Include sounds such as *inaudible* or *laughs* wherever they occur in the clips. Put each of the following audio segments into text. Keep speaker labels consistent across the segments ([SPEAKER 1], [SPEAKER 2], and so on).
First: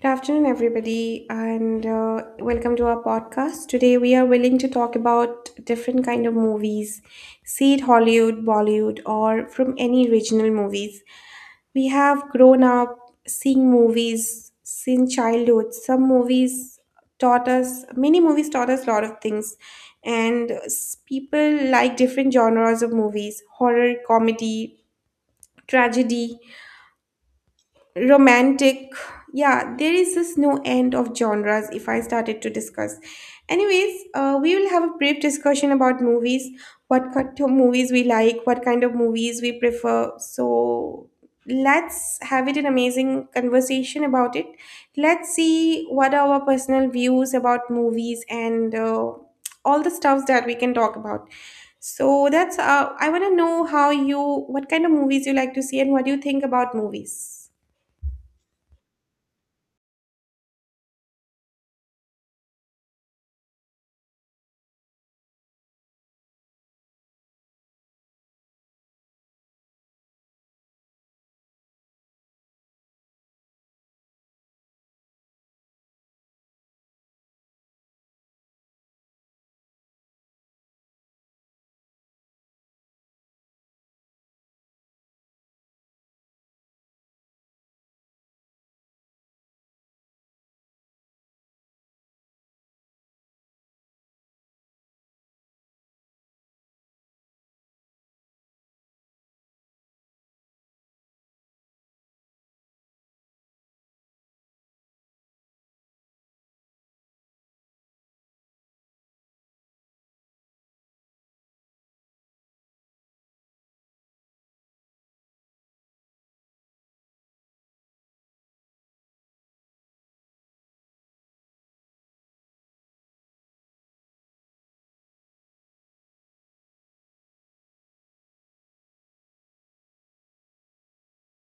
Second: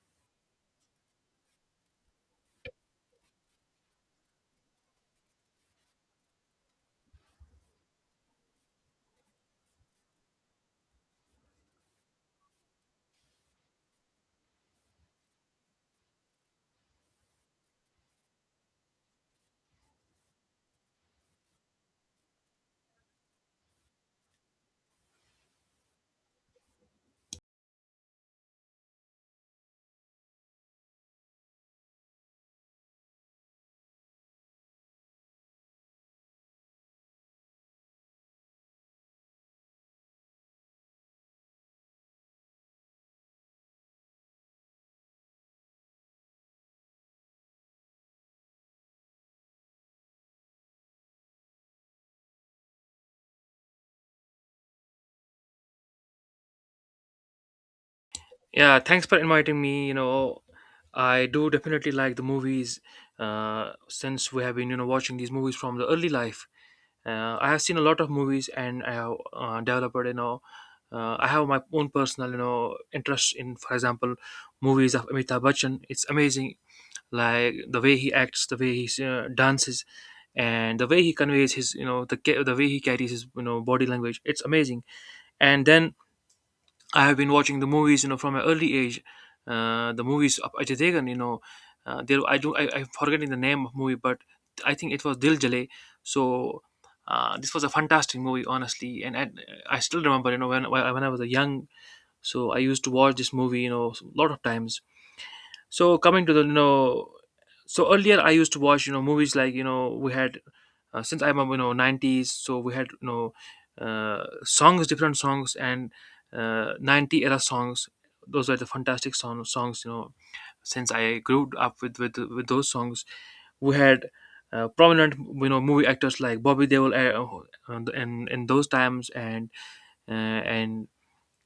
[SPEAKER 1] Good afternoon, everybody, and welcome to our podcast. Today, we are willing to talk about different kind of movies, see it Hollywood, Bollywood, or from any regional movies. We have grown up seeing movies since childhood. Some movies taught us, many movies taught us a lot of things, and people like different genres of movies: horror, comedy, tragedy, romantic. Yeah, there is this no end of genres if I started to discuss. Anyways, we will have a brief discussion about movies, what kind of movies we like, what kind of movies we prefer. So let's have it an amazing conversation about it. Let's see what are our personal views about movies, and all the stuffs that we can talk about. So that's, I want to know how you, what kind of movies you like to see and what do you think about movies?
[SPEAKER 2] Yeah, thanks for inviting me. I do definitely like the movies. Since we have been, watching these movies from the early life, I have seen a lot of movies, and I have developed, I have my own personal, interest in, for example, movies of Amitabh Bachchan. It's amazing, like the way he acts, the way he dances, and the way he conveys his, the way he carries his, body language. It's amazing. And then I have been watching the movies, from an early age. The movies of Ajay Degan, there I'm forgetting the name of movie, but I think it was Dil Jale. So this was a fantastic movie, honestly, and I still remember, when I was a young, so I used to watch this movie, a lot of times. So coming to the, so earlier I used to watch movies like we had, since I'm a 90s, so we had songs, different songs, and 90 era songs. Those were the fantastic songs. Since I grew up with those songs, we had prominent movie actors like Bobby Deol, in those times, and uh, and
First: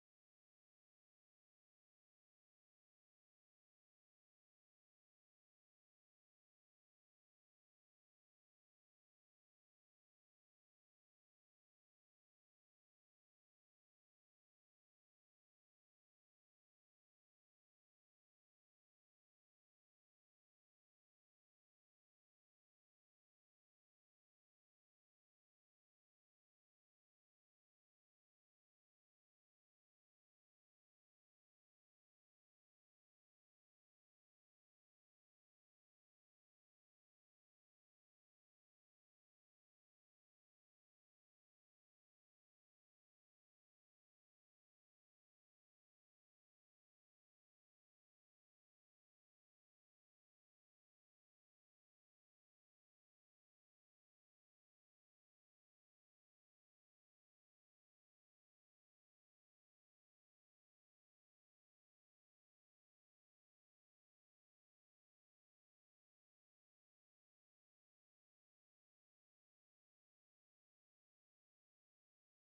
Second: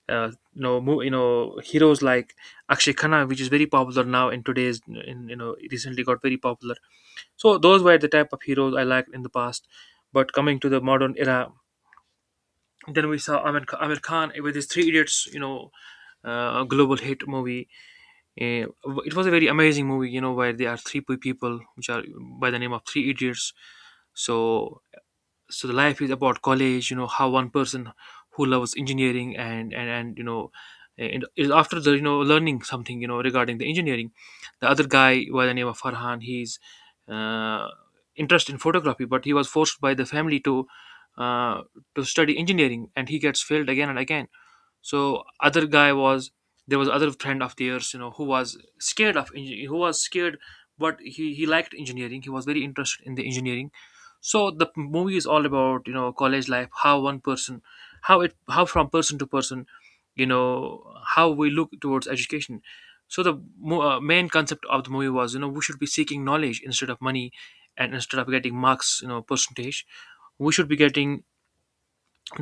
[SPEAKER 2] uh, you know heroes like Akshay Khanna, which is very popular now in today's in, recently got very popular. So those were the type of heroes I liked in the past, but coming to the modern era, then we saw Amir Khan with his Three Idiots, global hit movie. Eh, it was a very amazing movie, you know, where there are people which are by the name of Three Idiots. So so the life is about college, you know, how one person who loves engineering, and you know, and is after the, you know, learning something, you know, regarding the engineering. The other guy, by the name of Farhan, he's uh, interested in photography, but he was forced by the family to, uh, to study engineering, and he gets failed again and again. So other guy was, there was other friend of theirs, you know, who was who was scared, but he liked engineering, he was very interested in the engineering. So the movie is all about, you know, college life, how one person, how it, how from person to person, you know, how we look towards education. So the main concept of the movie was, you know, we should be seeking knowledge instead of money, and instead of getting marks, you know, percentage, we should be getting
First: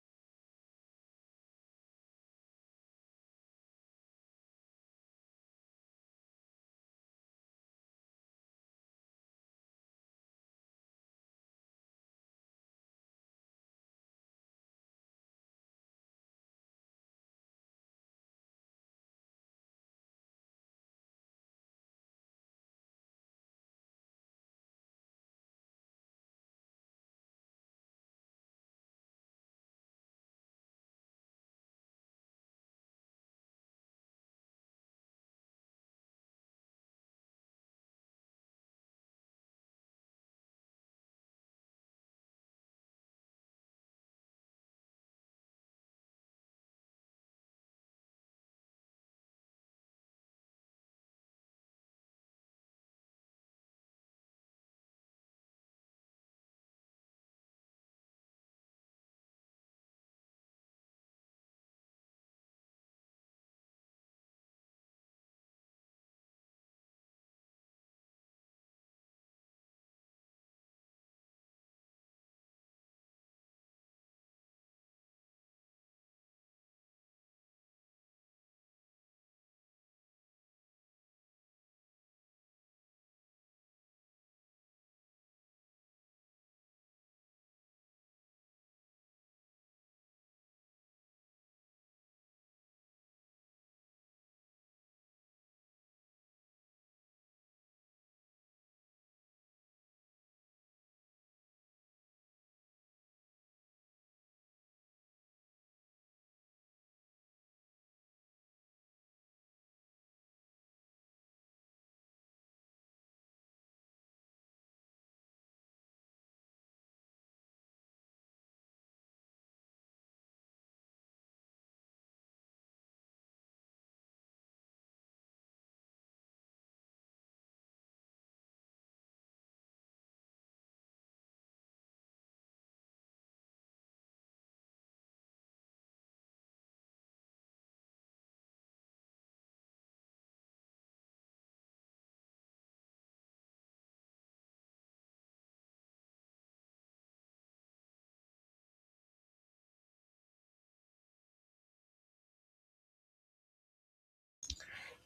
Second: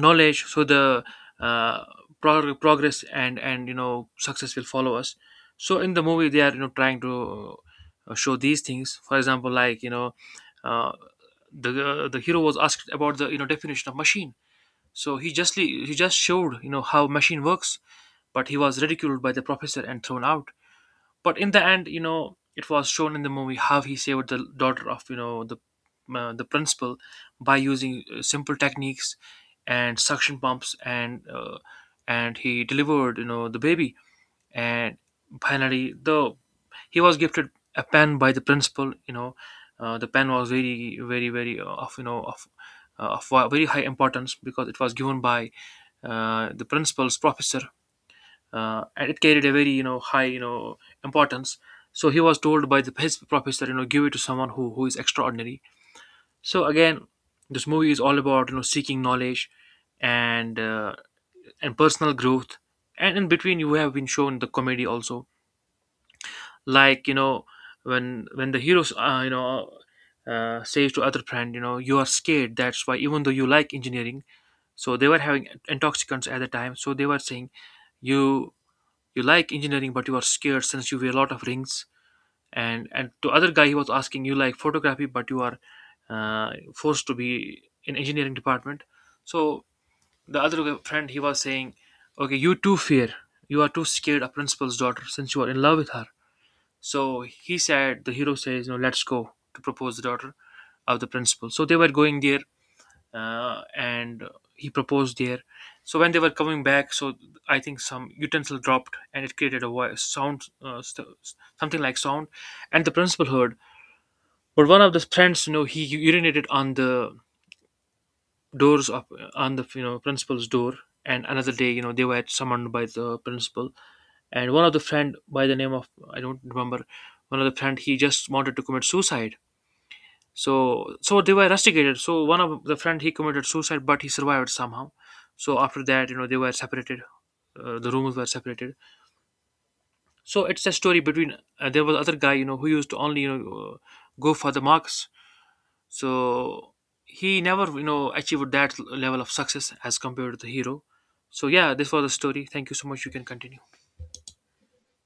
[SPEAKER 2] knowledge. So the, uh, progress and, you know, success will follow us. So in the movie they are, you know, trying to, show these things, for example, like, you know uh, the hero was asked about the, you know, definition of machine. So he just showed, you know, how machine works, but he was ridiculed by the professor and thrown out. But in the end, you know, it was shown in the movie how he saved the daughter of, you know, the, the principal by using simple techniques and suction pumps, and he delivered, you know, the baby. And finally, though, he was gifted a pen by the principal. You know, the pen was very, of you know of very high importance, because it was given by, the principal's professor, and it carried a very, you know, high, you know, importance. So he was told by his prophets that, you know, give it to someone who is extraordinary. So again, this movie is all about, you know, seeking knowledge and, and personal growth. And in between, you have been shown the comedy also, like, you know, when the heroes, says to other friend, you know, you are scared, that's why, even though you like engineering. So they were having intoxicants at the time, so they were saying, you you like engineering but you are scared since you wear a lot of rings. And to other guy he was asking, you like photography but you are, forced to be in engineering department. So the other friend he was saying, okay you too fear, you are too scared of principal's daughter since you are in love with her. So he said, the hero says, no, let's go to propose the daughter of the principal. So they were going there, and he proposed there. So when they were coming back, so I think some utensil dropped and it created a voice sound, something like sound, and the principal heard. But one of the friends, you know, he urinated on the doors of, on the, you know, principal's door. And another day, you know, they were summoned by the principal, and one of the friend by the name of, I don't remember, one of the friend he just wanted to commit suicide. So so they were rusticated. So one of the friend he committed suicide, but he survived somehow. So after that, you know, they were separated. The rooms were separated. So it's a story between. There was other guy, you know, who used to only, go for the marks. So he never, you know, achieved that level of success as compared to the hero. So yeah, this was the story. Thank you so much. You can continue.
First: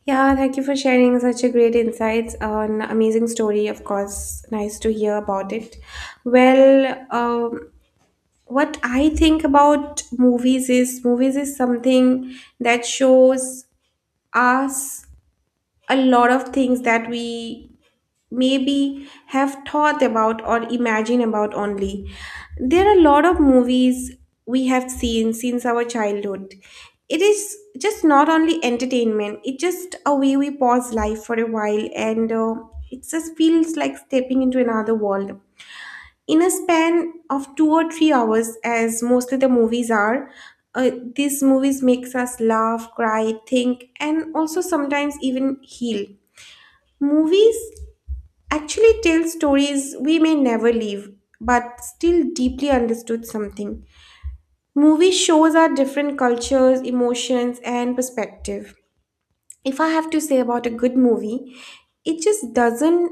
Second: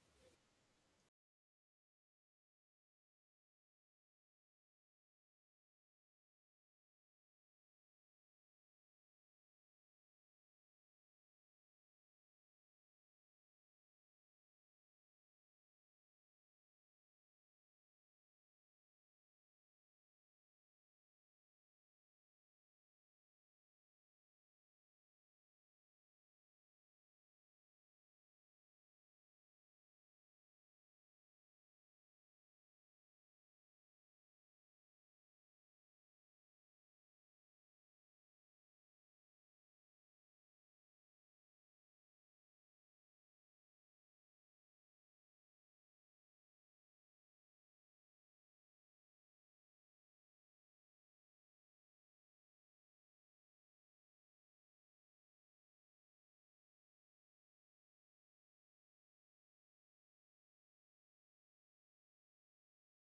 [SPEAKER 1] Yeah, thank you for sharing such a great insights on amazing story. Of course, nice to hear about it. Well, what I think about movies is something that shows us a lot of things that we maybe have thought about or imagine about only. There are a lot of movies we have seen since our childhood. It is just not only entertainment, it's just a way we pause life for a while, and it just feels like stepping into another world. In a span of 2 or 3 hours, as mostly the movies are, these movies makes us laugh, cry, think, and also sometimes even heal. Movies actually tell stories we may never leave, but still deeply understood something. Movie shows our different cultures, emotions, and perspective. If I have to say about a good movie, it just doesn't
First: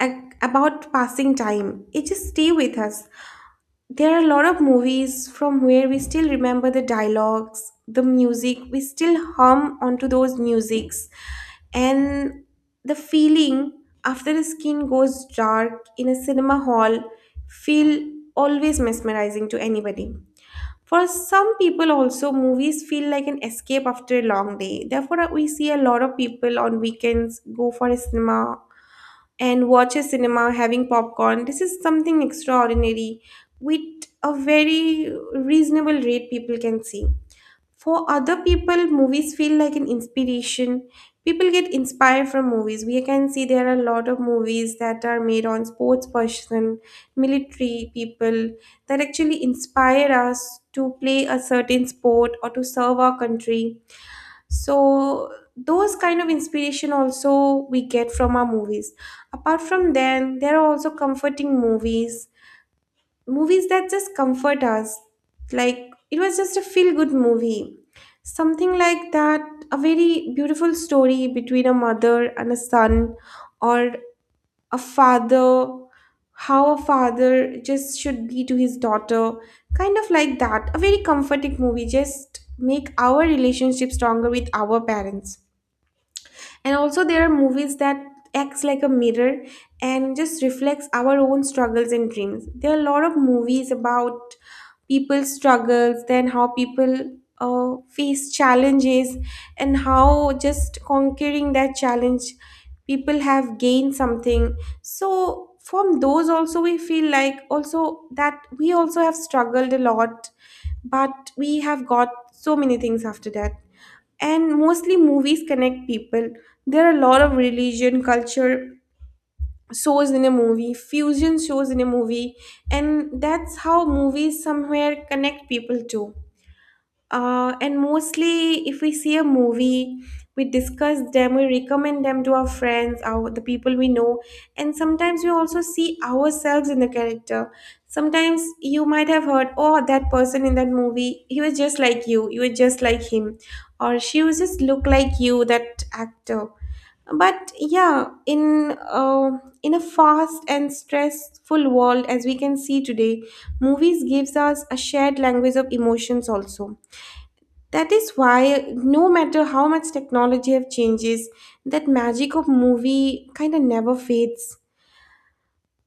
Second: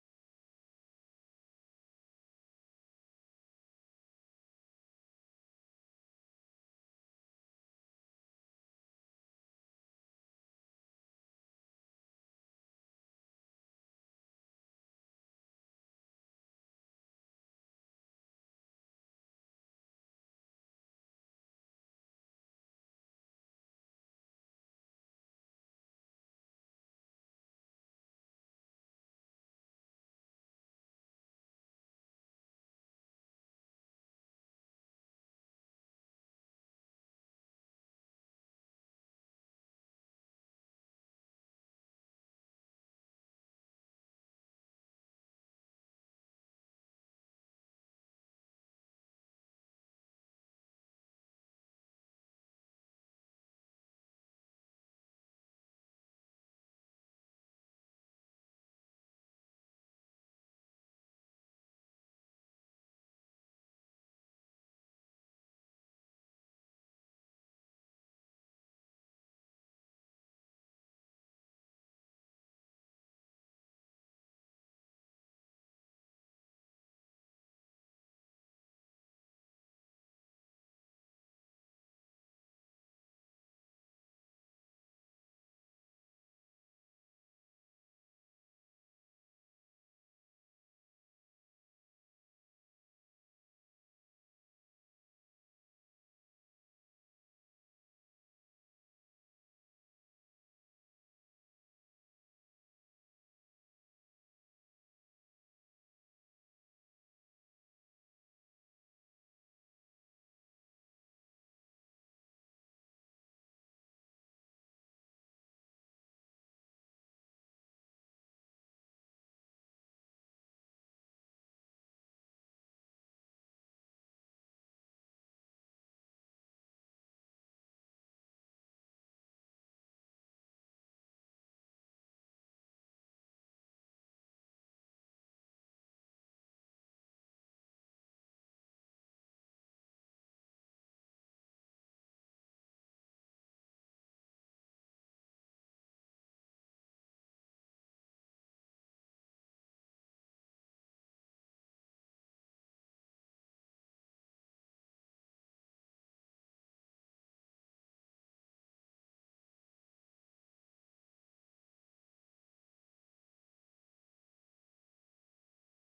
[SPEAKER 1] about passing time. It just stay with us. There are a lot of movies from where we still remember the dialogues, the music, we still hum onto those musics, and the feeling after the skin goes dark in a cinema hall feel always mesmerizing to anybody. For some people also, movies feel like an escape after a long day. Therefore, we see a lot of people on weekends go for a cinema and watch a cinema having popcorn. This is something extraordinary with a very reasonable rate, people can see. For other people, movies feel like an inspiration. People get inspired from movies. We can see there are a lot of movies that are made on sports person, military people, that actually inspire us to play a certain sport or to serve our country. So those kind of inspiration also we get from our movies. Apart from them, there are also comforting movies, movies that just comfort us, like it was just a feel good movie, something like that, a very beautiful story between a mother and a son, or a father, how a father just should be to his daughter. Kind of like that, a very comforting movie just make our relationship stronger with our parents. And also there are movies that acts like a mirror and just reflects our own struggles and dreams. There are a lot of movies about people's struggles, then how people face challenges, and how just conquering that challenge people have gained something. So from those also we feel like also that we also have struggled a lot, but we have got so many things after that. And mostly movies connect people. There are a lot of religion culture shows in a movie, fusion shows in a movie, and that's how movies somewhere connect people too. And mostly, if we see a movie, we discuss them, we recommend them to our friends, our the people we know, and sometimes we also see ourselves in the character. Sometimes you might have heard, "Oh, that person in that movie, he was just like you. You were just like him, or she was just look like you, that actor." But yeah, uh, in a fast and stressful world as we can see today, movies gives us a shared language of emotions also. That is why no matter how much technology have changes, that magic of movie kind of never fades.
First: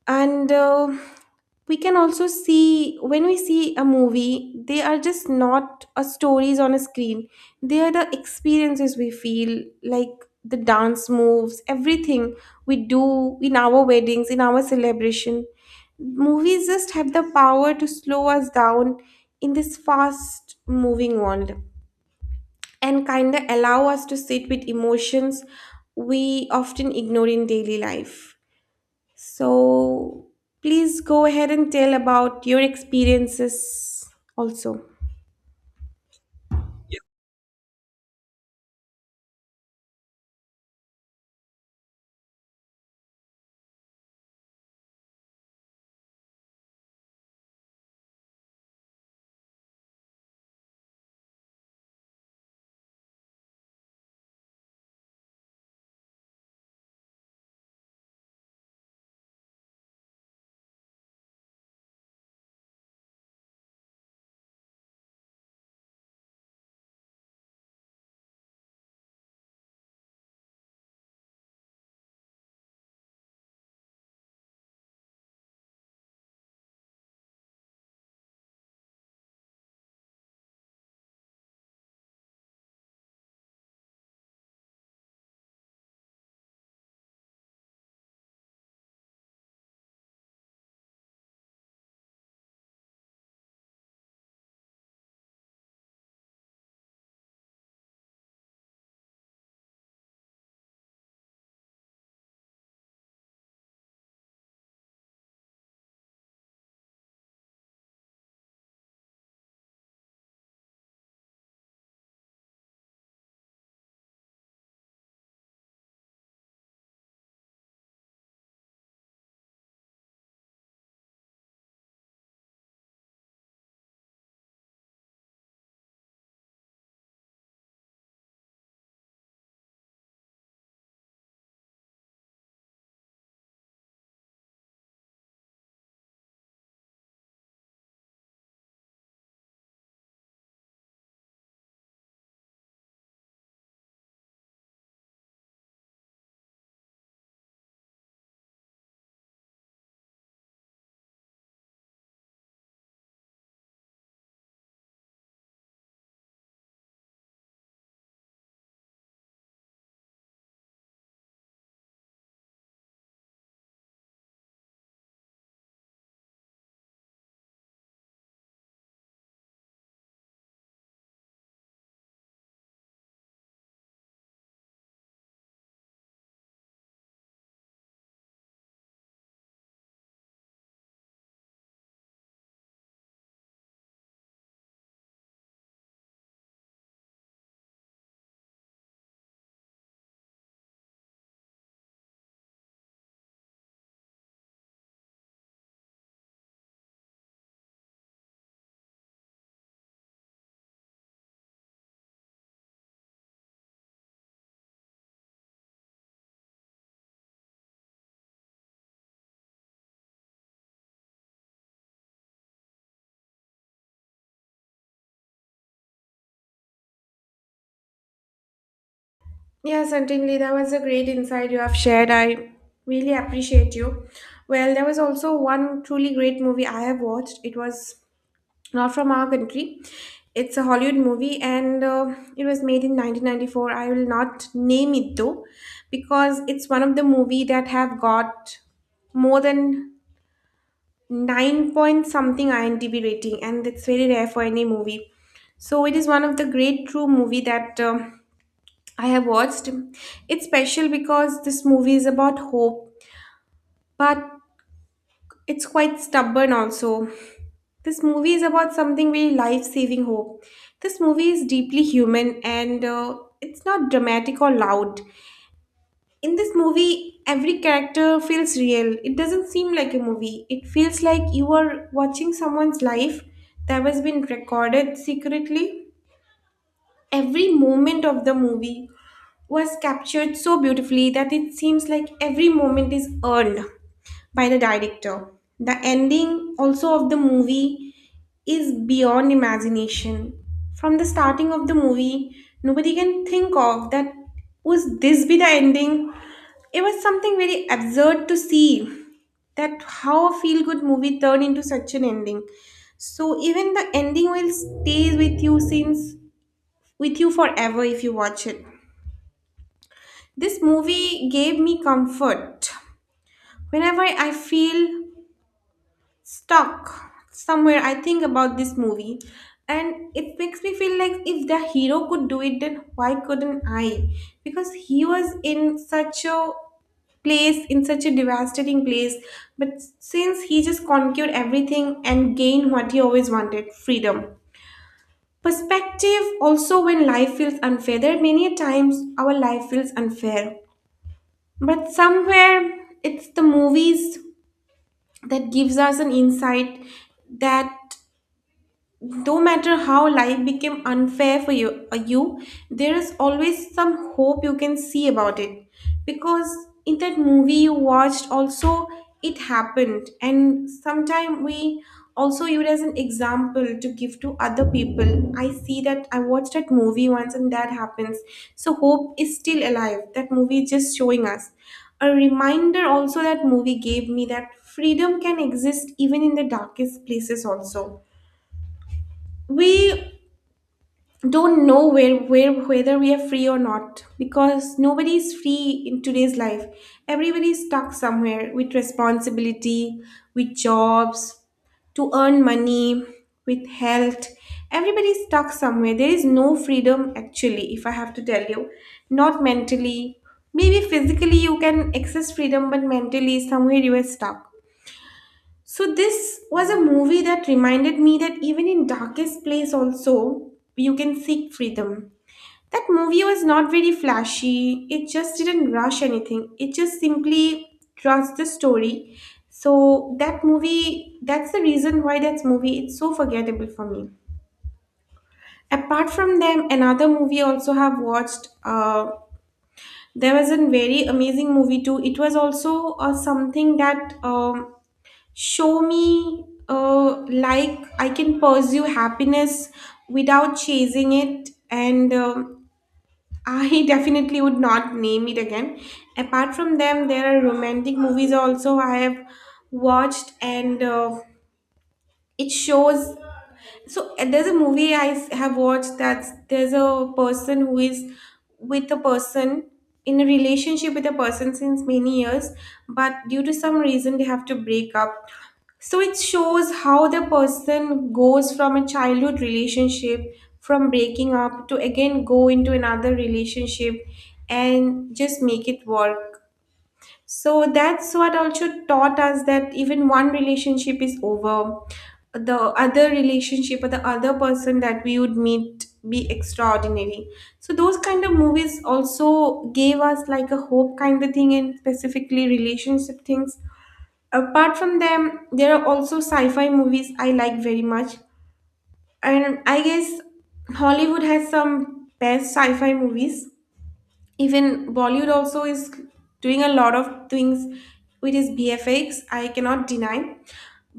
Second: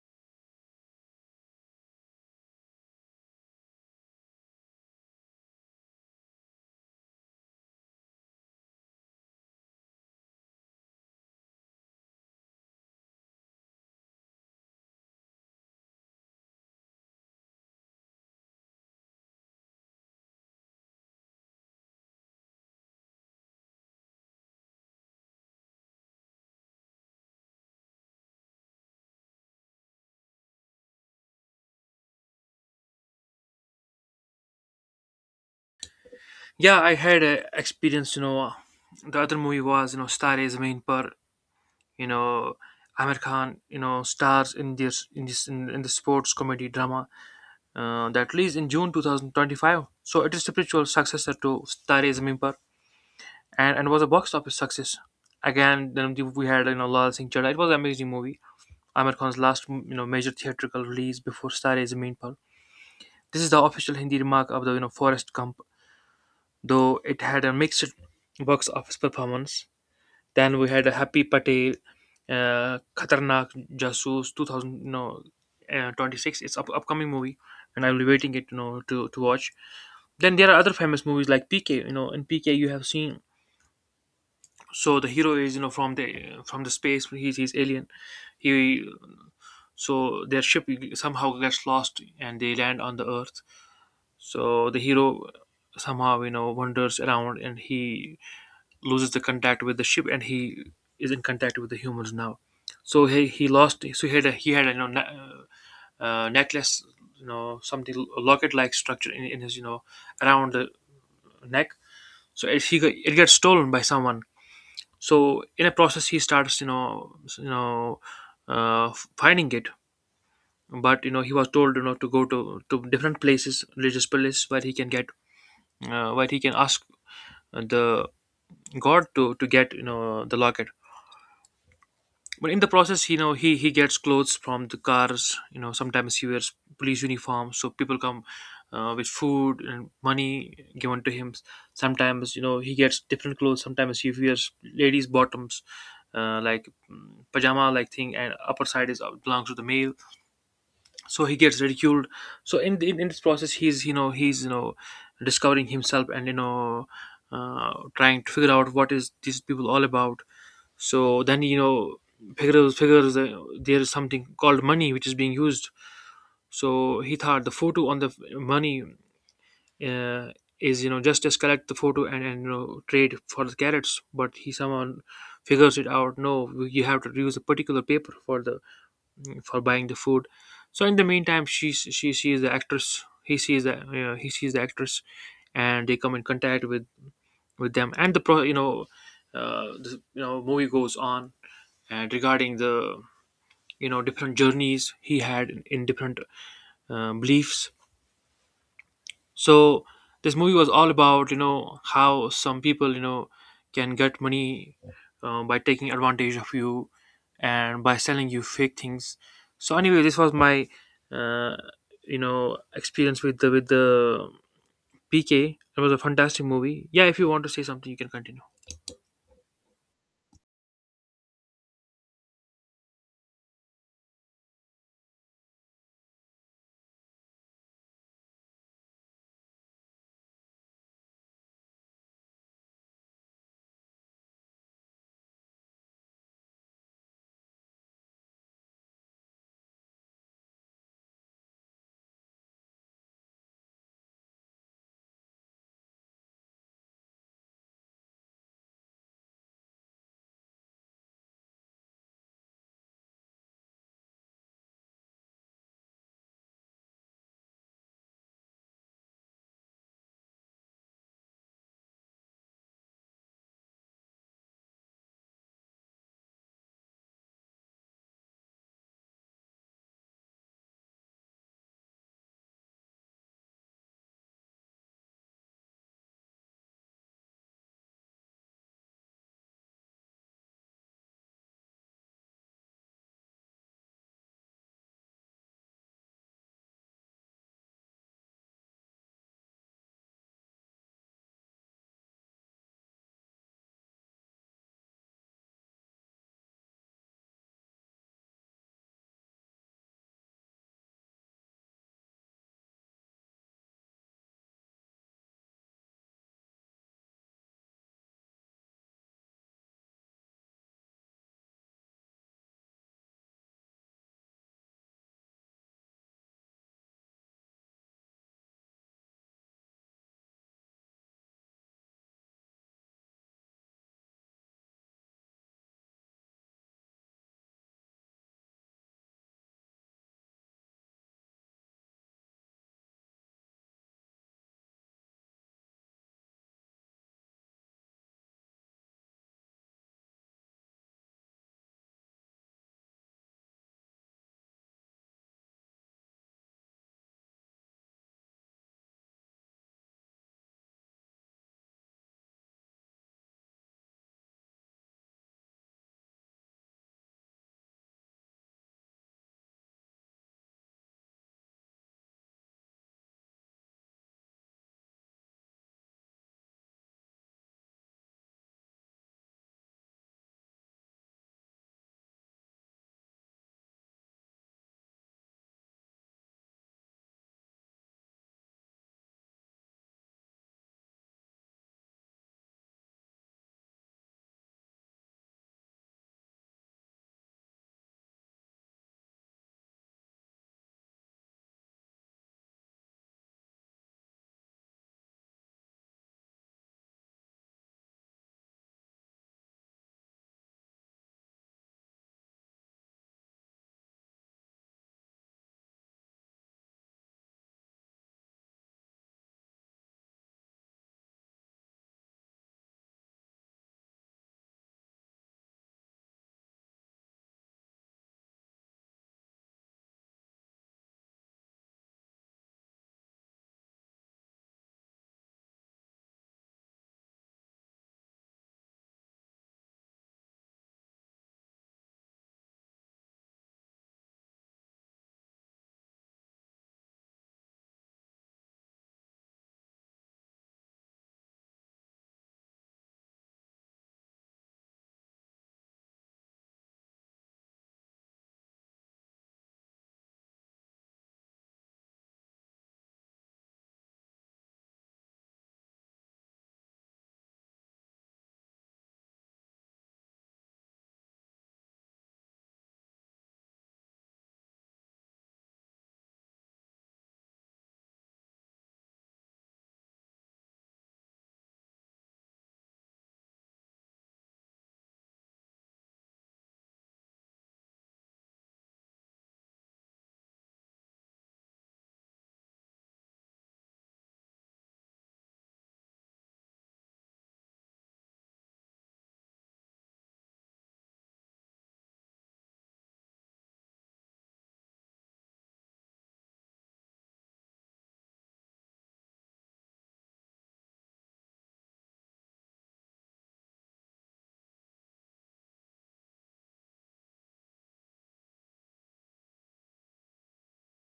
[SPEAKER 1] And we can also see when we see a movie, they are just not a stories on a screen. They are the experiences we feel, like the dance moves, everything we do in our weddings, in our celebration. Movies just have the power to slow us down in this fast moving world and kind of allow us to sit with emotions we often ignore in daily life. So, please go ahead and tell about your experiences also.
[SPEAKER 2] Yeah, I had a experience. You know, the other movie was, you know, Star Is Main Par. You know, Amir Khan, you know, stars in in the sports comedy drama that released in June 2025. So it is spiritual successor to Tare Zameen Par, and was a box office success. Again, then we had, you know, Lal Singh Chadha. It was an amazing movie. Amir Khan's last, you know, major theatrical release before Tare Zameen Par. This is the official Hindi remark of the, you know, Forest Gump, though it had a mixed box office performance. Then we had Happy Patel, Khatarnak Jasoos 2000, you know, 26. It's upcoming movie, and I'll be waiting it, you know, to watch. Then there are other famous movies like PK. You know, in PK you have seen. So the hero is, you know, from the, from the space. He's alien. He, so their ship somehow gets lost and they land on the Earth. So the hero somehow, you know, wanders around and he loses the contact with the ship, and he is in contact with the humans now. So he lost. So he had a, you know, necklace, you know, something locket like structure in his, you know, around the neck. So it, it gets stolen by someone. So in a process, he starts, you know, finding it. But, you know, he was told, you know, to go to different places, religious places, where he can get, where he can ask the god to get, you know, the locket. But in the process, you know, he gets clothes from the cars. You know, sometimes he wears police uniform, so people come with food and money given to him. Sometimes, you know, he gets different clothes. Sometimes he wears ladies' bottoms, pajama like thing, and upper side is, belongs to the male. So he gets ridiculed. So in, in this process, he's he's discovering himself and trying to figure out what is these people all about. So then you know figures figures there is something called money which is being used. So he thought the photo on the money uh, is just as collect the photo and trade for the carrots, but he somehow figures it out. No, you have to use a particular paper for the for buying the food. So in the meantime, she sees the actress he sees the he sees the actress and they come in contact with them. And the pro you know the movie goes on, and regarding the different journeys he had in different beliefs. So this movie was all about how some people can get money by taking advantage of you and by selling you fake things. So anyway, this was my uh, experience with the PK. It was a fantastic movie. Yeah, if you want to say something, you can continue.
[SPEAKER 1] Yeah, certainly. That was a great insight you have shared. I really appreciate you. Well, there was also one truly great movie I have watched. It was not from our country. It's a Hollywood movie, and it was made in 1994. I will not name it though, because it's one of the movie that have got more than 9 point something IMDb rating, and that's very rare for any movie. So it is one of the great true movie that I have watched. It's special because this movie is about hope, but it's quite stubborn also. This movie is about something very life saving hope. This movie is deeply human, and it's not dramatic or loud. In this movie, every character feels real. It doesn't seem like a movie, it feels like you are watching someone's life that has been recorded secretly. Every moment of the movie was captured so beautifully that it seems like every moment is earned by the director. The ending also of the movie is beyond imagination. From the starting of the movie, nobody can think of that, would this be the ending? It was something very absurd to see that how a feel good movie turned into such an ending. So even the ending will stay with you since with you forever if you watch it. This movie gave me comfort. Whenever I feel stuck somewhere, I think about this movie, and it makes me feel like if the hero could do it, then why couldn't I? Because he was in such a place, in such a devastating place, but since he just conquered everything and gained what he always wanted, freedom. Perspective also, when life feels unfair, there are many a times our life feels unfair, but somewhere it's the movies that gives us an insight that no matter how life became unfair for you, you, there is always some hope you can see about it. Because in that movie you watched, also it happened, and sometime we also use it as an example to give to other people. I see that I watched that movie once, and that happens. So hope is still alive. That movie is just showing us a reminder. Also, that movie gave me that freedom can exist even in the darkest places. Also, we don't know where, whether we are free or not, because nobody is free in today's life. Everybody is stuck somewhere, with responsibility, with jobs, to earn money, with health. Everybody is stuck somewhere. There is no freedom actually, if I have to tell you, not mentally. Maybe physically you can access freedom, but mentally somewhere you are stuck. So this was a movie that reminded me that even in darkest place also, you can seek freedom. That movie was not very flashy. It just didn't rush anything. It just simply trusts the story. So that movie, that's the reason why that movie it's so forgettable for me. Apart from them, another movie also have watched. There was a very amazing movie too. It was also, something that, show me, like I can pursue happiness without chasing it, and I *laughs* definitely would not name it again. Apart from them, there are romantic movies also I have watched, and it shows. So and there's a movie I have watched, that's there's a person who is with a person in a relationship with a person since many years, but due to some reason they have to break up. So it shows how the person goes from a childhood relationship, from breaking up to again go into another relationship and just make it work. So that's what also taught us that even one relationship is over, the other relationship or the other person that we would meet be extraordinary. So those kind of movies also gave us like a hope kind of thing, and specifically relationship things. Apart from them, there are also sci-fi movies I like very much. And I guess Hollywood has some best sci-fi movies. Even Bollywood also is doing a lot of things with its BFX. I cannot deny.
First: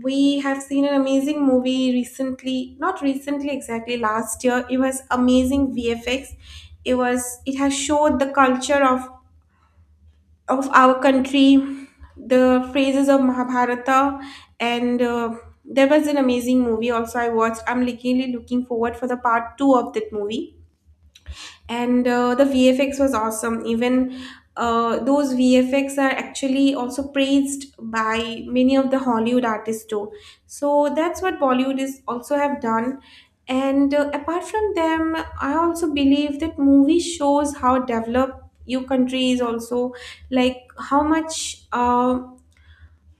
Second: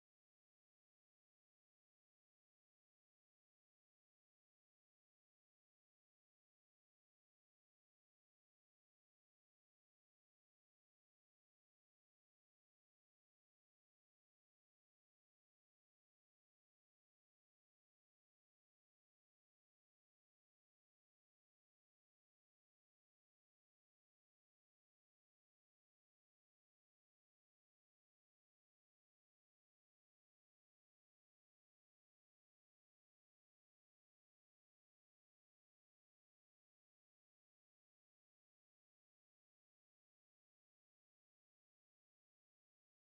[SPEAKER 1] We have seen an amazing movie recently, not recently exactly, last year. It was amazing VFX. It was it has showed the culture of our country, the phrases of Mahabharata, and there was an amazing movie also I watched. I'm literally looking forward for the part two of that movie and the VFX was awesome. Even those VFX are actually also praised by many of the Hollywood artists too. So that's what Bollywood is also have done. And Apart from them, I also believe that movie shows how developed your country is also, like how much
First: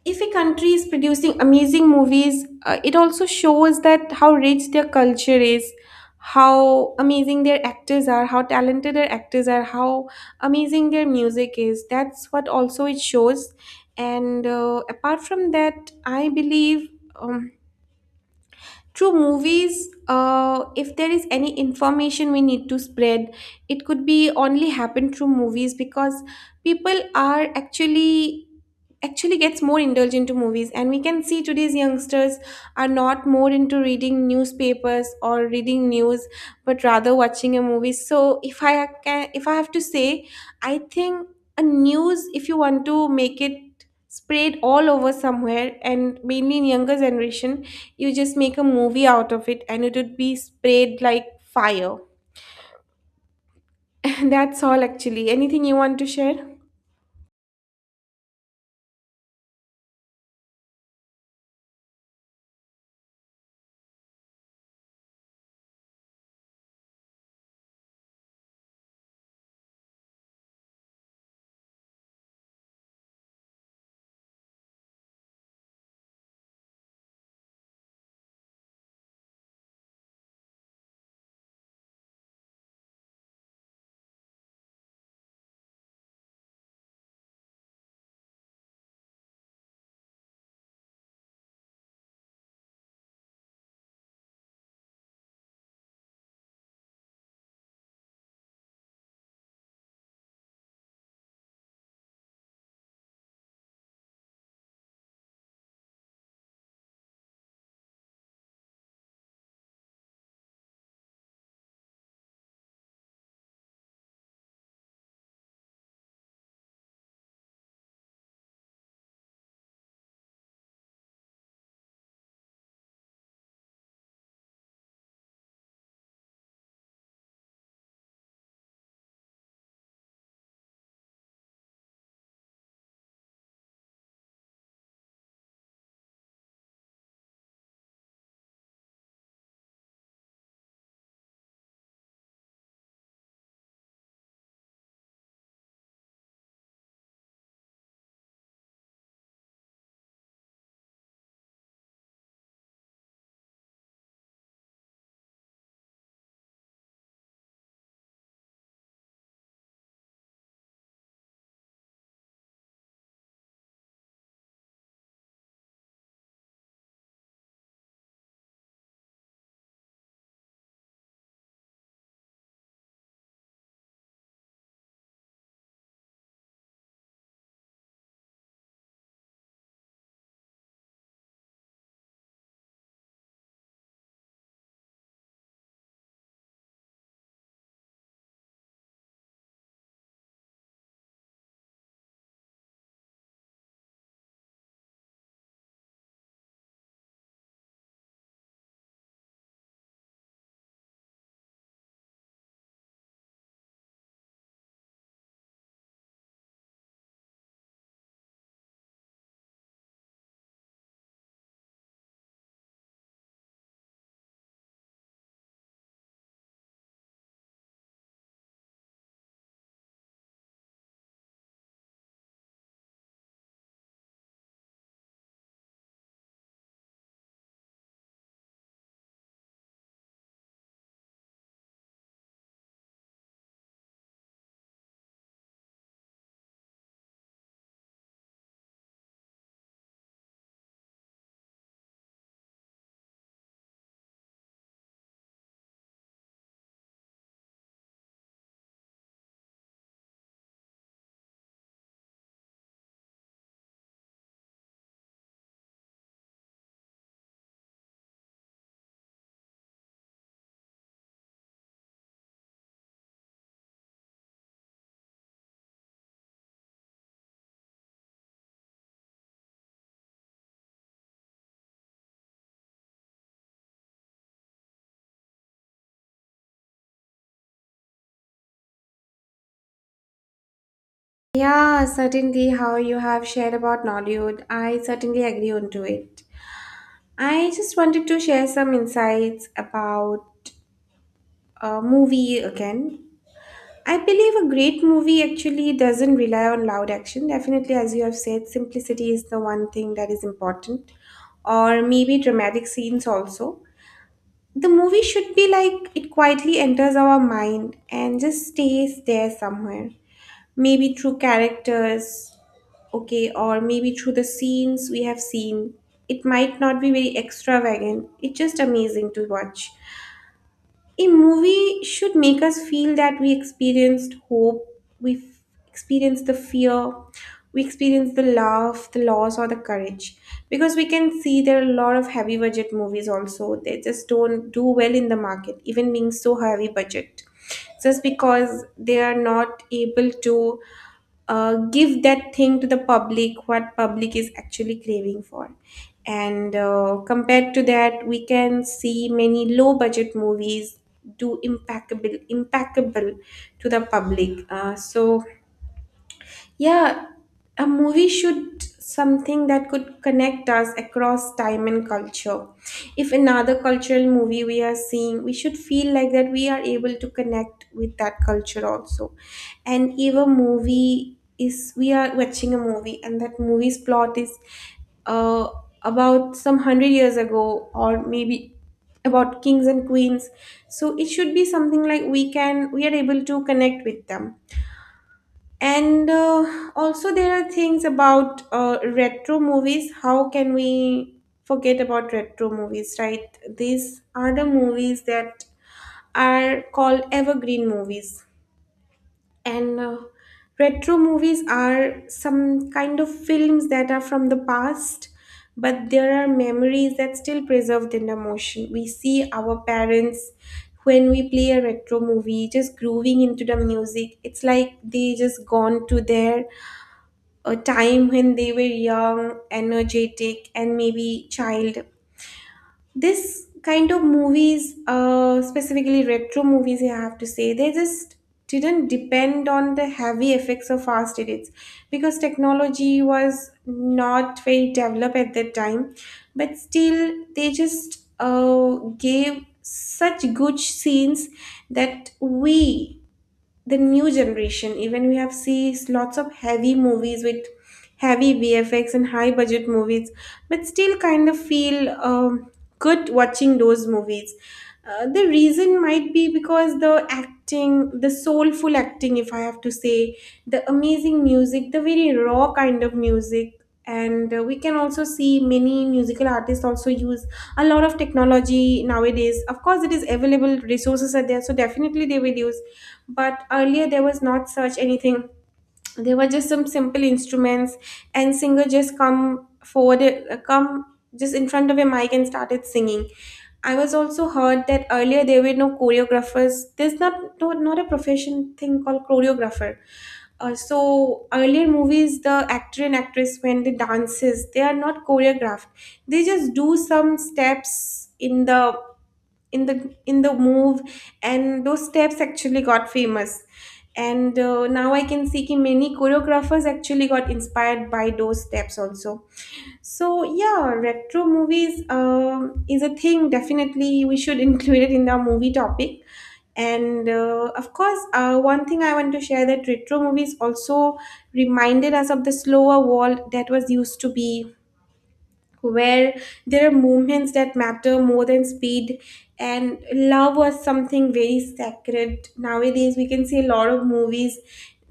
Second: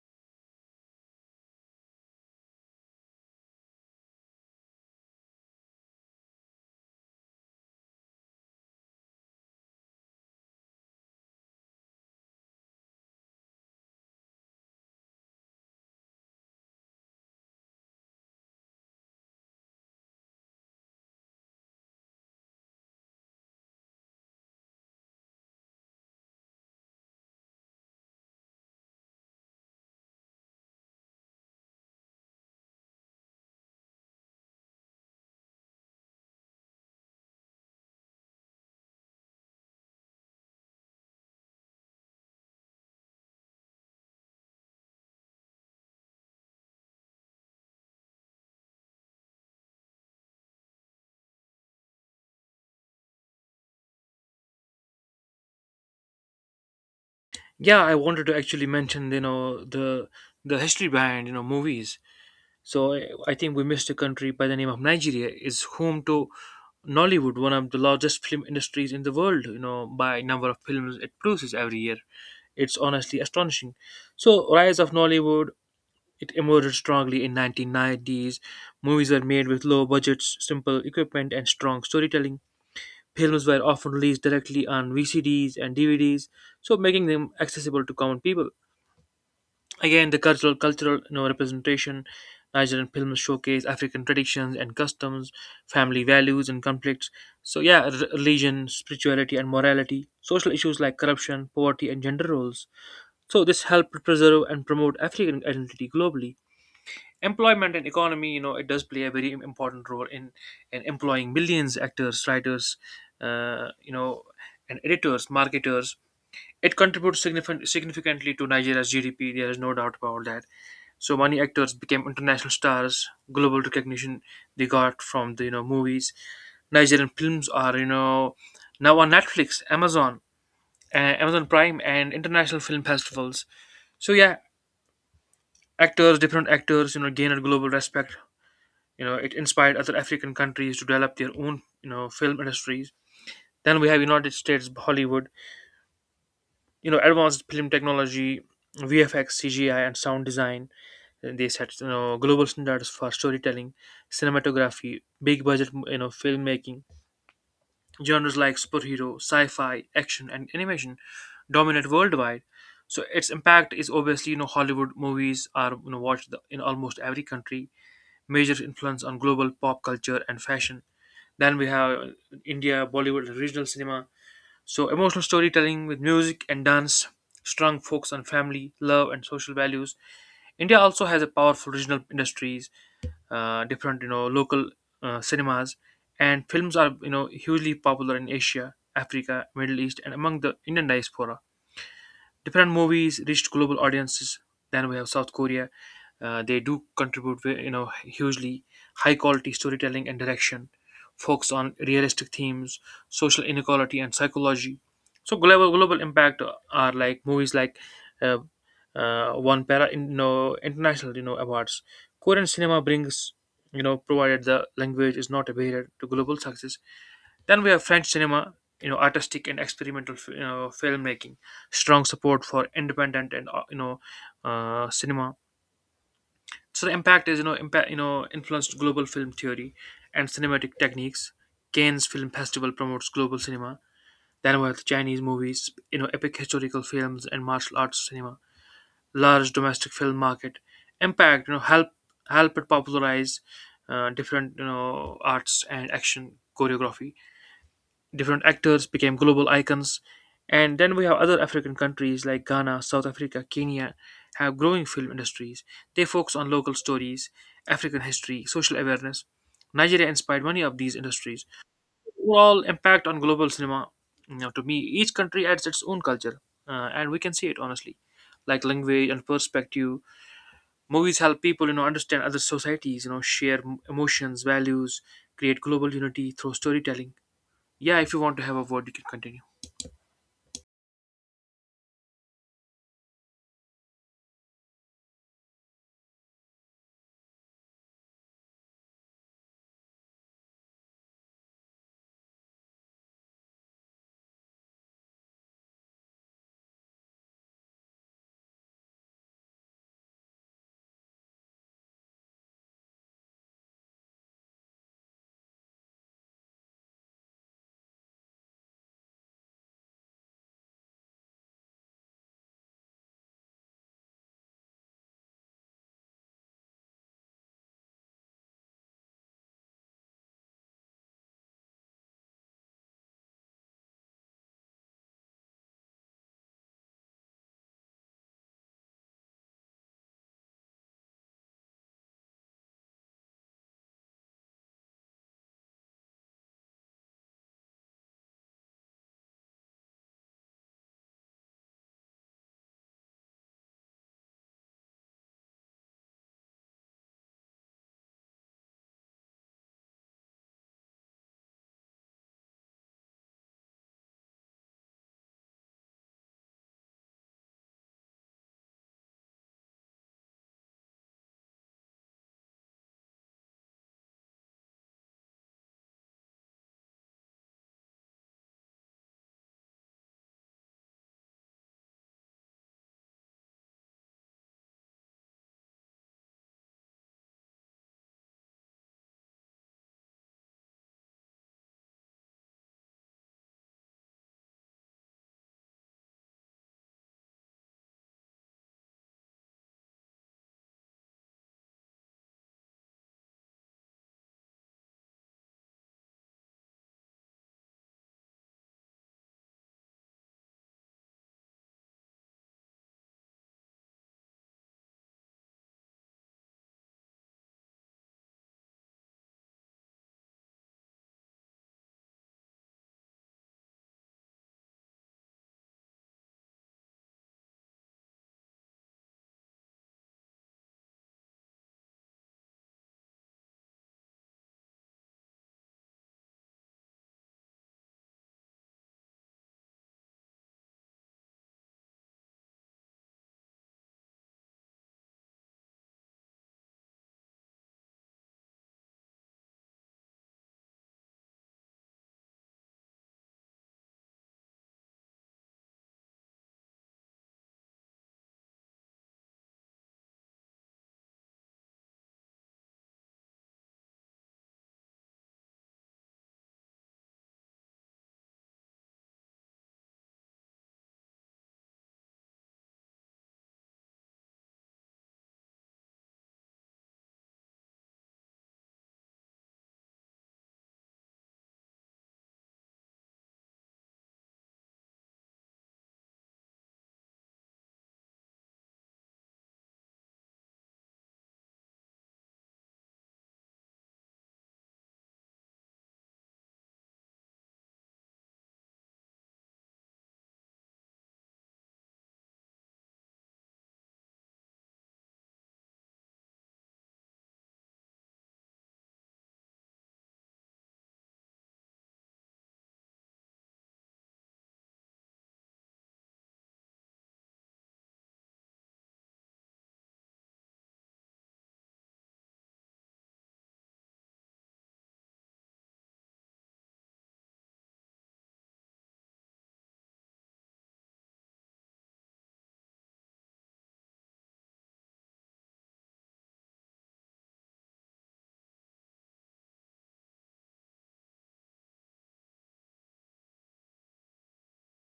[SPEAKER 1] if a country is producing amazing movies, it also shows that how rich their culture is, how amazing their actors are, how talented their actors are, how amazing their music is. That's what also it shows. And Apart from that, I believe um, through movies, if there is any information we need to spread, it could be only happen through movies because people are actually gets more indulged into movies, and we can see today's youngsters are not more into reading newspapers or reading news, but rather watching a movie. So if I can, if I have to say, I think a news, if you want to make it spread all over somewhere and mainly in younger generation, you just make a movie out of it and it would be spread like fire. *laughs* That's all. Actually, anything you want to share?
[SPEAKER 2] Yeah, I wanted to actually mention the history behind movies. So I think we missed a country by the name of Nigeria. Is home to Nollywood, one of the largest film industries in the world. You know, by number of films it produces every year, it's honestly astonishing. So rise of Nollywood, it emerged strongly in 1990s. Movies were made with low budgets, simple equipment, and strong storytelling. Films were often released directly on VCDs and DVDs, so making them accessible to common people. Again, the cultural you know, representation, Nigerian films showcase African traditions and customs, family values and conflicts. So yeah, religion, spirituality and morality, social issues like corruption, poverty and gender roles. So this helped preserve and promote African identity globally. Employment and economy, you know, it does play a very important role in employing millions actors, writers, uh, you know, and editors, marketers. It contributes significantly to Nigeria's GDP. There is no doubt about that. So many actors became international stars. Global recognition they got from the movies. Nigerian films are now on Netflix, Amazon, Amazon Prime, and international film festivals. So yeah, actors, different actors, you know, gained global respect. You know, it inspired other African countries to develop their own film industries. Then we have United States Hollywood, advanced film technology, VFX, CGI, and sound design, and they set global standards for storytelling, cinematography, big budget filmmaking. Genres like superhero, sci-fi, action, and animation dominate worldwide. So its impact is obviously, Hollywood movies are watched in almost every country. Major influence on global pop culture and fashion. Then we have India, Bollywood, and regional cinema. So, emotional storytelling with music and dance, strong focus on family, love, and social values. India also has a powerful regional industries, different local cinemas, and films are hugely popular in Asia, Africa, Middle East, and among the Indian diaspora. Different movies reached global audiences. Then we have South Korea. They do contribute, hugely. High quality storytelling and direction, focus on realistic themes, social inequality and psychology. So global impact are like movies like uh, one para in, you know, international you know awards. Korean cinema brings provided the language is not a barrier to global success. Then we have French cinema, you know, artistic and experimental, you know, filmmaking, strong support for independent and cinema. So the impact is impact, influenced global film theory and cinematic techniques. Cannes Film Festival promotes global cinema. Then we have Chinese movies, you know, epic historical films and martial arts cinema. Large domestic film market impact, you know, help it popularize different arts and action choreography. Different actors became global icons. And then we have other African countries like Ghana, South Africa, Kenya have growing film industries. They focus on local stories, African history, social awareness. Nigeria inspired many of these industries. Overall impact on global cinema, you know, to me, each country adds its own culture, and we can see it honestly, like language and perspective. Movies help people, you know, understand other societies, you know, share emotions, values, create global unity through storytelling. Yeah, if you want to have a word, you can continue.
[SPEAKER 1] Yeah, certainly how you have shared about Nollywood, I certainly agree on to it. I just wanted to share some insights about a movie again. I believe a great movie actually doesn't rely on loud action. Definitely, as you have said, simplicity is the one thing that is important, or maybe dramatic scenes also. The movie should be like it quietly enters our mind and just stays there somewhere. Maybe through characters, okay, or maybe through the scenes we have seen. It might not be very extravagant, it's just amazing to watch. A movie should make us feel that we experienced hope, we experienced the fear, we experienced the love, the loss, or the courage. Because we can see there are a lot of heavy budget movies also, they just don't do well in the market even being so heavy budget, just because they are not able to give that thing to the public what public is actually craving for. And compared to that, we can see many low budget movies do impeccable impeccable to the public. So yeah, a movie should something that could connect us across time and culture. If another cultural movie we are seeing, we should feel like that we are able to connect with that culture also. And if a movie is, we are watching a movie and that movie's plot is uh, about some hundred years ago, or maybe about kings and queens, so it should be something like we can, we are able to connect with them. And also, there are things about retro movies. How can we forget about retro movies, right? These are the movies that are called evergreen movies. And Retro movies are some kind of films that are from the past, but there are memories that still preserved in the motion. We see our parents, when we play a retro movie, just grooving into the music. It's like they just gone to their a time when they were young, energetic, and maybe child. This kind of movies, specifically retro movies, I have to say, they just didn't depend on the heavy effects or fast edits because technology was not very developed at that time. But still, they just gave such good scenes that we, the new generation, even we have seen lots of heavy movies with heavy vfx and high budget movies, but still kind of feel good watching those movies. The reason might be because the acting, the soulful acting, if I have to say, the amazing music, the very raw kind of music. And we can also see many musical artists also use a lot of technology nowadays. Of course, it is available, resources are there, so definitely they will use. But earlier there was not such anything, there were just some simple instruments, and singer just come forward, come just in front of a mic and started singing. I was also heard that earlier there were no choreographers, there's not, no, not a profession thing called choreographer. So earlier movies, the actor and actress when they dances, they are not choreographed. They just do some steps in the in the move, and those steps actually got famous. And now I can see ki many choreographers actually got inspired by those steps also. So yeah, retro movies, is a thing definitely we should *laughs* include it in the movie topic. And of course, one thing I want to share, that retro movies also reminded us of the slower world that was used to be, where there are moments that matter more than speed, and love was something very sacred. Nowadays we can see a lot of movies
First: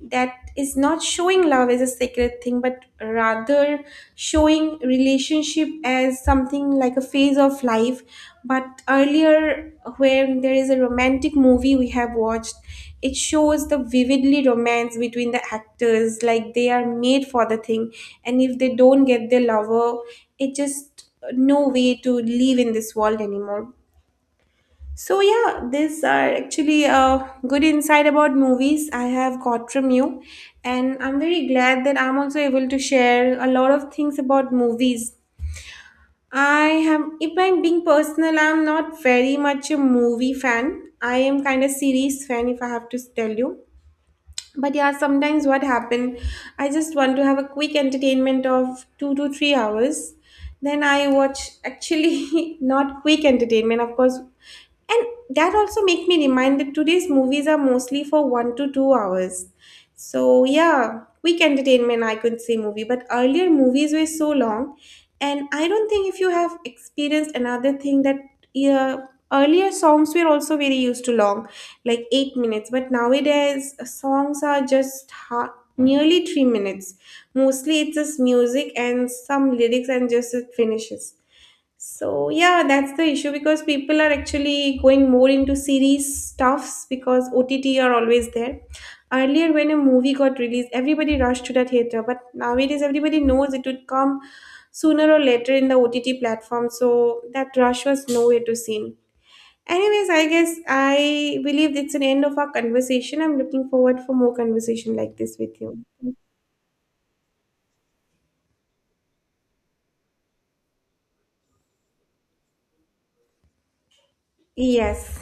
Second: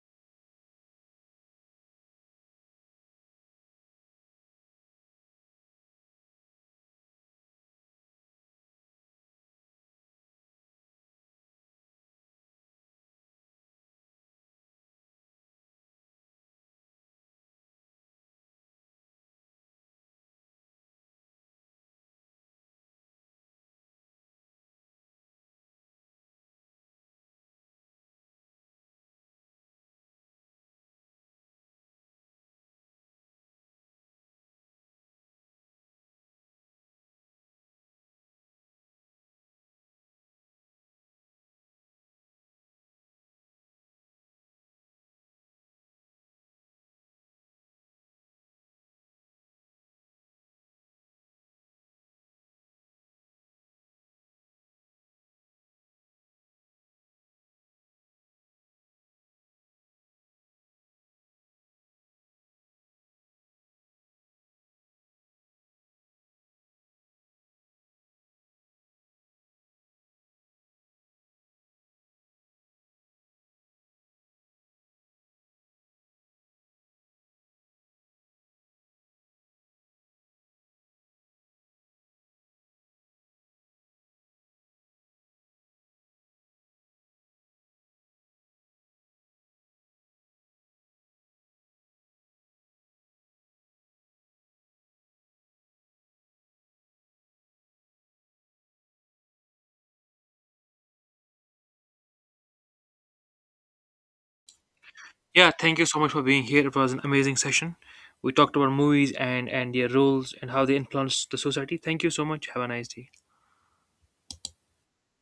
[SPEAKER 1] that is not showing love as a sacred thing, but rather showing relationship as something like a phase of life. But earlier, when there is a romantic movie we have watched, it shows the vividly romance between the actors, like they are made for the thing, and if they don't get their lover, it just, no way to live in this world anymore. So yeah, these are actually a good insight about movies I have got from you, and I'm very glad that I'm also able to share a lot of things about movies. I am, if I'm being personal, I'm not very much a movie fan. I am kind of series fan, if I have to tell you. But yeah, sometimes what happen, I just want to have a quick entertainment of 2 to 3 hours. Then I watch, actually *laughs* not quick entertainment, of course. And that also make me remind that today's movies are mostly for 1 to 2 hours. So yeah, quick entertainment I could say movie, but earlier movies were so long, and I don't think if you have experienced another thing that, yeah, earlier songs were also very used to long, like 8 minutes. But nowadays, songs are just nearly 3 minutes. Mostly, it's just music and some lyrics, and just it finishes. So yeah, that's the issue because people are actually going more into series stuffs because OTT are always there. Earlier, when a movie got released, everybody rushed to the theater, but nowadays everybody knows it would come sooner or later in the OTT platform. So that rush was nowhere to seen. Anyways, I guess I believe it's an end of our conversation. I'm looking forward for more conversation like this
[SPEAKER 2] Yeah,
[SPEAKER 1] with
[SPEAKER 2] thank
[SPEAKER 1] you.
[SPEAKER 2] you so much for being here. It was an amazing session. We talked about movies and their roles and how they influence the society. Thank you so much. Have a nice day.
[SPEAKER 1] Yes.